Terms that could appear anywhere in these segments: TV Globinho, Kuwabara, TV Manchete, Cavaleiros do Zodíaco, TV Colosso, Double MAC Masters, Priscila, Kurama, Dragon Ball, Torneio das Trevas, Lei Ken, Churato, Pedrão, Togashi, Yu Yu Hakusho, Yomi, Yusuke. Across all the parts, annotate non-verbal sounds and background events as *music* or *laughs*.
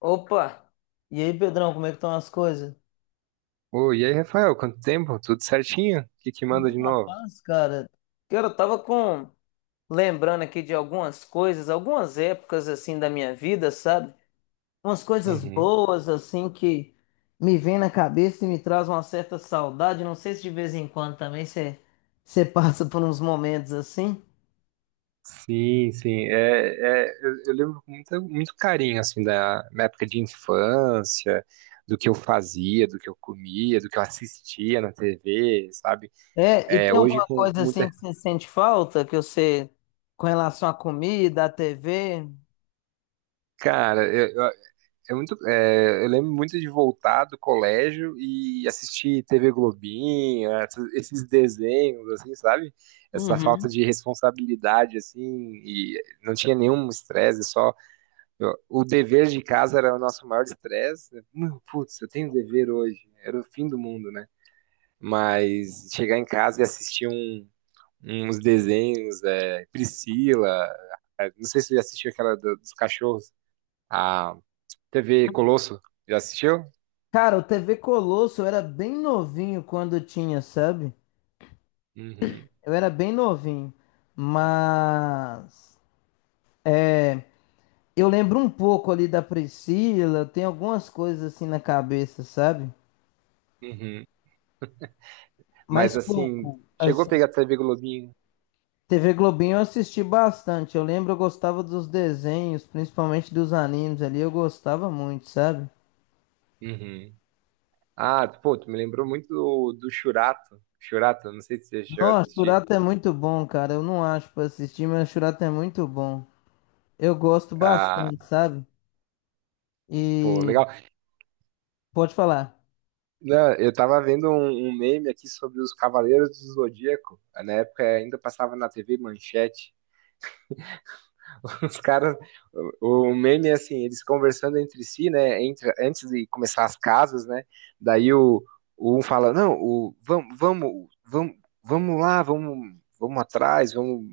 Opa! E aí, Pedrão, como é que estão as coisas? Oi, e aí, Rafael, quanto tempo? Tudo certinho? O que que manda Tudo de na novo? paz, cara. Cara, eu tava lembrando aqui de algumas coisas, algumas épocas, assim, da minha vida, sabe? Umas coisas Uhum. boas, assim, que me vem na cabeça e me traz uma certa saudade. Não sei se de vez em quando também você *laughs* passa por uns momentos assim. Sim, sim. É, eu lembro com muito carinho, assim, da minha época de infância, do que eu fazia, do que eu comia, do que eu assistia na TV, sabe? É, e É, tem hoje alguma com coisa, assim, muita... que você sente falta, que você... com relação à comida, à TV? Cara, eu lembro muito de voltar do colégio e assistir TV Globinho, esses desenhos, assim, sabe? Essa falta Uhum. de responsabilidade, assim, e não tinha nenhum estresse, só o dever de casa era o nosso maior estresse. Putz, eu tenho dever hoje, era o fim do mundo, né? Mas chegar em casa e assistir uns desenhos, Priscila, não sei se você já assistiu aquela dos cachorros, a TV Colosso, já assistiu? Cara, o TV Colosso eu era bem novinho quando tinha, sabe? Uhum, Eu era bem novinho. Mas eu lembro um pouco ali da Priscila, tem algumas coisas assim na cabeça, sabe? uhum. Mas Mas assim, pouco, chegou a assim. pegar TV Globinho? TV Globinho eu assisti bastante. Eu lembro, eu gostava dos desenhos, principalmente dos animes ali, eu gostava muito, sabe? Uhum. Ah, pô, tu me lembrou muito do Churato. Churato, não sei se você chegou a Nossa, assistir. Churato é muito bom, cara. Eu não acho pra assistir, mas Churato é muito bom. Eu gosto Ah, bastante, sabe? pô, E legal. pode falar. Não, eu tava vendo um meme aqui sobre os Cavaleiros do Zodíaco. Na época ainda passava na TV Manchete. *laughs* Os caras, o meme é assim, eles conversando entre si, né? Entre, antes de começar as casas, né? Daí o um fala, não, o, vamos, vamos, vamos, vamos lá, vamos, vamos atrás, vamos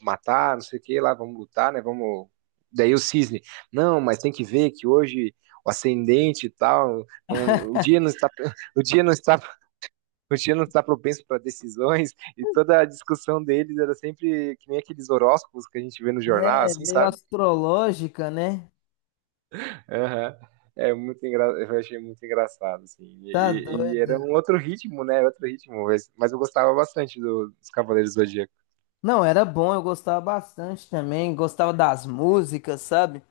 matar, não sei o que lá, vamos lutar, né? Vamos. Daí o cisne, não, mas tem que ver que hoje o ascendente e tal, não, o dia não está, *laughs* o dia não está, *laughs* o dia não está propenso para decisões e toda a discussão deles era sempre que nem aqueles horóscopos que a gente vê no jornal, É assim, meio sabe? astrológica, né? Aham. Eu achei muito engraçado, assim. E, Tá e- e doido. era um outro ritmo, né? Outro ritmo. Mas eu gostava bastante dos Cavaleiros do Zodíaco. Não, era bom, eu gostava bastante também, gostava das músicas, sabe?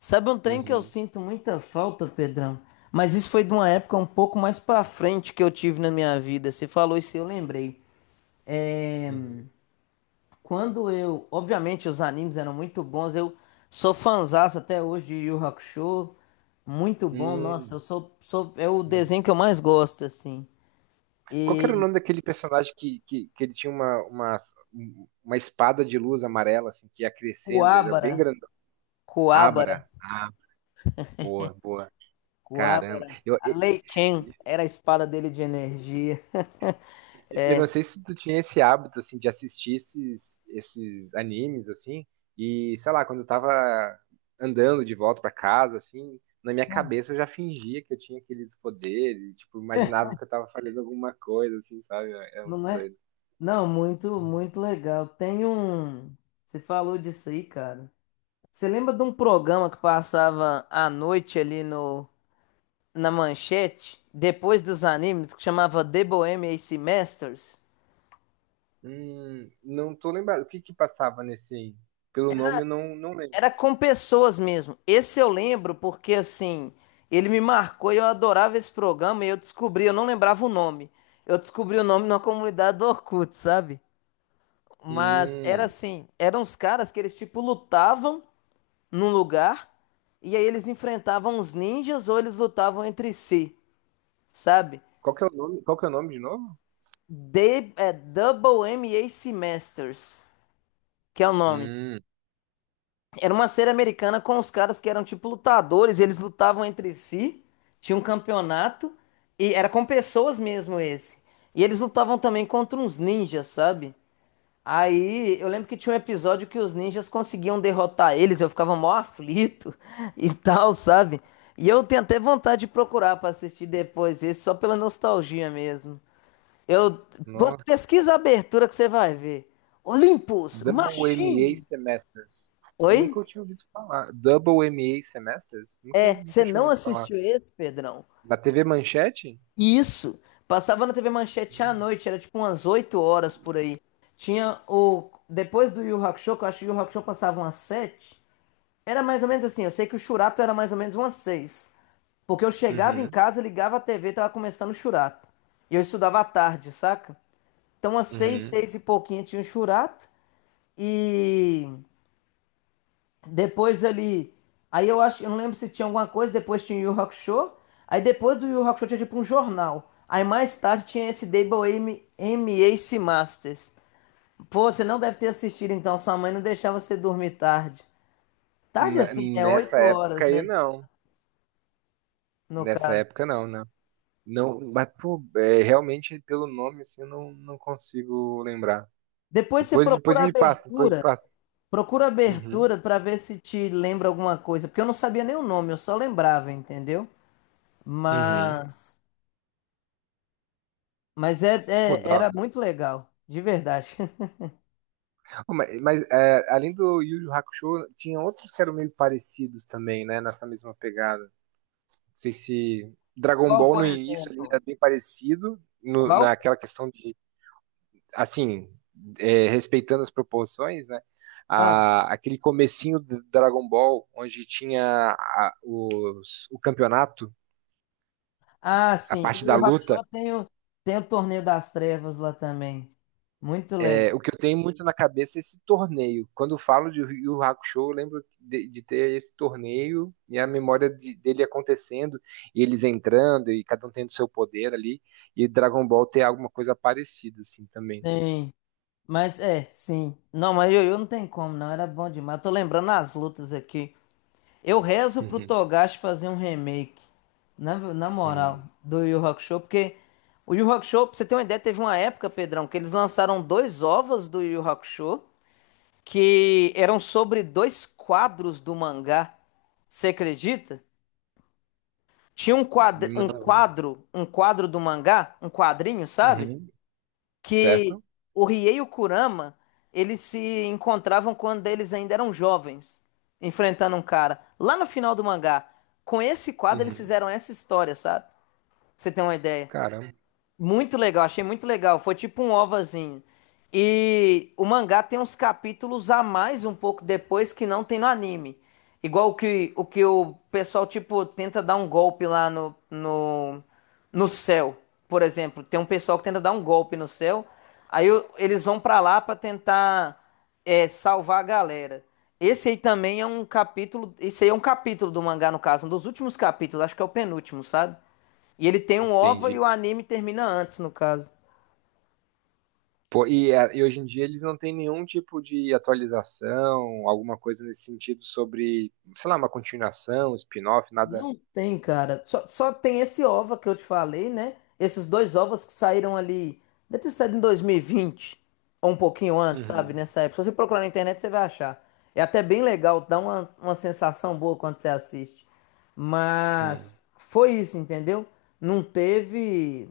Sabe um trem que eu Uhum, sinto muita falta, Pedrão? Mas isso foi de uma época um pouco mais pra frente que eu tive na minha vida. Você falou isso, e eu lembrei. É, uhum. quando eu. Obviamente, os animes eram muito bons. Eu sou fãzaço até hoje de Yu Yu Hakusho. Muito bom, nossa, Hum, eu sou. É o uhum. desenho que eu mais gosto, assim. Qual que era o E. nome daquele personagem que ele tinha uma espada de luz amarela, assim, que ia crescendo? Ele era Kuwabara. bem grandão. Coabra, Abra. Ah, boa, boa. Caramba. Coabra. Eu, A Lei Ken era a espada dele de energia. Eu não sei se tu tinha esse hábito, assim, de assistir esses animes, assim, e, sei lá, quando eu tava andando de volta pra casa, assim, na minha cabeça eu já fingia que eu tinha aqueles poderes, tipo, imaginava *laughs* que eu tava fazendo alguma coisa, assim, sabe? É muito Não é? doido. Não, muito, Uhum. muito legal. Tem um. Você falou disso aí, cara. Você lembra de um programa que passava à noite ali no na manchete, depois dos animes, que chamava The Bohemian Semesters? Não tô lembrado. O que que passava nesse aí? Pelo nome eu não lembro. Era com pessoas mesmo. Esse eu lembro porque, assim, ele me marcou e eu adorava esse programa e eu descobri, eu não lembrava o nome. Eu descobri o nome numa comunidade do Orkut, sabe? Mas era Hum, assim, eram uns caras que eles, tipo, lutavam num lugar e aí eles enfrentavam os ninjas ou eles lutavam entre si, sabe? Qual que é o nome, qual que é o nome de novo? De, é Double MAC Masters, que é o nome. Hum, Era uma série americana com os caras que eram tipo lutadores, e eles lutavam entre si, tinha um campeonato, e era com pessoas mesmo esse. E eles lutavam também contra uns ninjas, sabe? Aí eu lembro que tinha um episódio que os ninjas conseguiam derrotar eles, eu ficava mó aflito *laughs* e tal, sabe? E eu tenho até vontade de procurar pra assistir depois esse, só pela nostalgia mesmo. Eu Pô, Nossa. pesquisa a abertura que você vai ver. Olympus, Double WMA Machine. Semesters. Oi? Nunca eu tinha ouvido falar. Double WMA Semesters? Nunca, É, nunca você eu tinha não ouvido falar. assistiu esse, Pedrão? Na TV Manchete? Isso. Passava na TV Manchete à noite, era tipo umas 8 horas por aí. Tinha o. Depois do Yu Yu Hakusho, que eu acho que o Yu Yu Hakusho passava umas 7. Era mais ou menos assim, eu sei que o Churato era mais ou menos umas 6, porque eu chegava em Uhum, casa, ligava a TV, tava começando o Churato. E eu estudava à tarde, saca? Então, às seis, uhum. seis e pouquinho tinha o Churato. E depois ele. Aí eu acho, eu não lembro se tinha alguma coisa, depois tinha o Yu Yu Hakusho. Aí depois do Yu Yu Hakusho tinha tipo um jornal. Aí mais tarde tinha esse Double M, MAC Masters. Pô, você não deve ter assistido então, sua mãe não deixava você dormir tarde. Tarde assim, é Nessa 8 época horas, aí, né? não. No Nessa caso. época, não, né? Não, mas, pô, é, realmente, pelo nome, assim, eu não consigo lembrar. Depois você Depois procura a me passa, depois me abertura. passa. Procura a Uhum, abertura pra ver se te lembra alguma coisa. Porque eu não sabia nem o nome, eu só lembrava, entendeu? uhum. Mas. Mas é, Pô, é- dá. era muito legal, de verdade. *laughs* Ô, mas, além do Yu Yu Hakusho, tinha outros que eram meio parecidos também, né? Nessa mesma pegada. Sei se Dragon Qual, Ball por no início ali exemplo? era bem parecido Qual? naquela questão de, assim, respeitando as proporções, né? Ah, Aquele comecinho do Dragon Ball, onde tinha o campeonato, ah, a sim. O parte Yu da Yu luta, Hakusho tem o, tem o Torneio das Trevas lá também. Muito legal. o que eu tenho muito na cabeça é esse torneio. Quando eu falo de Yu Yu Hakusho, eu lembro de ter esse torneio e a memória dele acontecendo, e eles entrando, e cada um tendo seu poder ali, e Dragon Ball ter alguma coisa parecida, assim, também. Sim. Mas é, sim. Não, mas Yu Yu não tem como, não. Era bom demais. Tô lembrando as lutas aqui. Eu rezo pro Uhum, Togashi fazer um remake. Na moral, uhum. do Yu Yu Hakusho, porque o Yu Yu Hakusho, pra você ter uma ideia, teve uma época, Pedrão, que eles lançaram dois ovos do Yu Yu Hakusho que eram sobre dois quadros do mangá. Você acredita? Tinha um quadro, um Não. quadro, um quadro do mangá, um quadrinho, sabe? Uhum. Que Certo? o Riei e o Kurama, eles se encontravam quando eles ainda eram jovens, enfrentando um cara. Lá no final do mangá, com esse quadro eles Uhum. fizeram essa história, sabe? Pra Você tem uma ideia? Caramba, Muito legal, achei muito legal. Foi tipo um ovazinho. E o mangá tem uns capítulos a mais um pouco depois que não tem no anime. Igual o que o pessoal tipo tenta dar um golpe lá no céu, por exemplo. Tem um pessoal que tenta dar um golpe no céu. Aí eles vão pra lá pra tentar, salvar a galera. Esse aí também é um capítulo, esse aí é um capítulo do mangá no caso, um dos últimos capítulos, acho que é o penúltimo, sabe? E ele tem um OVA e entendi. o anime termina antes, no caso. Pô, e hoje em dia eles não têm nenhum tipo de atualização, alguma coisa nesse sentido sobre, sei lá, uma continuação, spin-off, nada. Não tem, cara. Só tem esse OVA que eu te falei, né? Esses dois OVAs que saíram ali. Deve ter saído em 2020. Ou um pouquinho antes, sabe? Uhum, Nessa época. Se você procurar na internet, você vai achar. É até bem legal, dá uma sensação boa quando você assiste. Mas uhum, foi isso, entendeu? Não teve.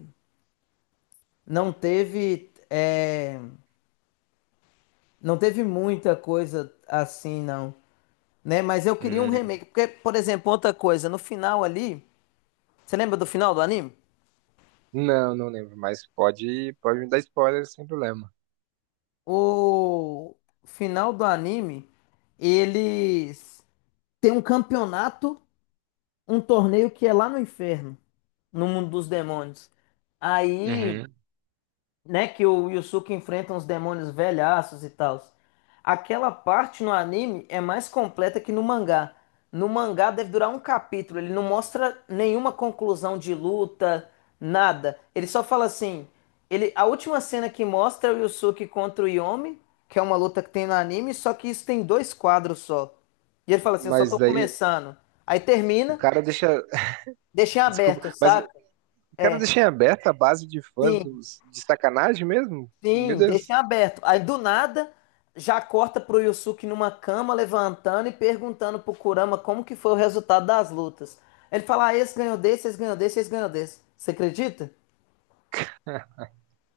Não teve. Não teve muita coisa assim, não. Né? Mas eu queria um uhum. remake. Porque, por exemplo, outra coisa, no final ali. Você lembra do final do anime? Não, não lembro, mas pode me dar spoiler sem problema. O final do anime, eles têm um campeonato, um torneio que é lá no inferno, no mundo dos demônios. Aí Uhum. né, que o Yusuke enfrenta uns demônios velhaços e tal. Aquela parte no anime é mais completa que no mangá. No mangá deve durar um capítulo, ele não mostra nenhuma conclusão de luta, nada. Ele só fala assim, ele, a última cena que mostra é o Yusuke contra o Yomi, que é uma luta que tem no anime, só que isso tem dois quadros só. E ele fala assim, eu só Mas tô daí começando. Aí o termina, cara deixa. deixa em *laughs* Desculpa, aberto, mas o saca? cara É, deixa em aberto a base de fãs sim. De sacanagem mesmo? Meu Sim, deixa Deus. em aberto. Aí do nada já corta pro Yusuke numa cama levantando e perguntando pro Kurama como que foi o resultado das lutas. Ele fala: ah, esse ganhou desse, esse ganhou desse, esse ganhou desse. Você acredita?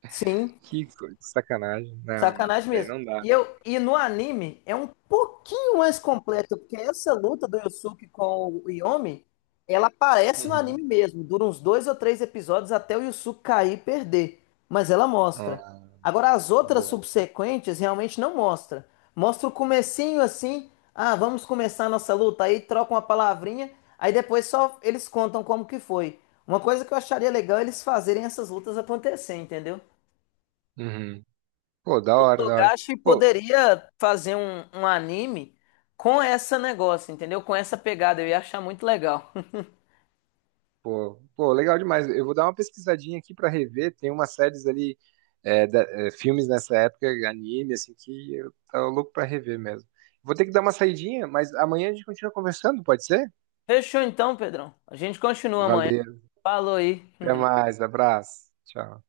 Sim. Que sacanagem. Não, não. Sacanagem Daí mesmo. não dá. E no anime é um pouquinho mais completo, porque essa luta do Yusuke com o Yomi, ela aparece no Uhum. anime mesmo. Dura uns dois ou três episódios até o Yusuke cair e perder. Mas ela mostra. Ah, Agora, as outras boa. subsequentes realmente não mostra. Mostra o comecinho assim, ah, vamos começar a nossa luta. Aí troca uma palavrinha, aí depois só eles contam como que foi. Uma coisa que eu acharia legal é eles fazerem essas lutas acontecer, entendeu? Uhum. Pô, da O hora, da hora. Togashi Pô, poderia fazer um anime com essa negócio, entendeu? Com essa pegada, eu ia achar muito legal. pô, legal demais. Eu vou dar uma pesquisadinha aqui pra rever. Tem umas séries ali, filmes nessa época, anime, assim, que eu tava louco pra rever mesmo. Vou ter que dar uma saidinha, mas amanhã a gente continua conversando, pode ser? *laughs* Fechou então, Pedrão. A gente continua amanhã. Valeu. Falou aí. Até mais. Abraço. Tchau.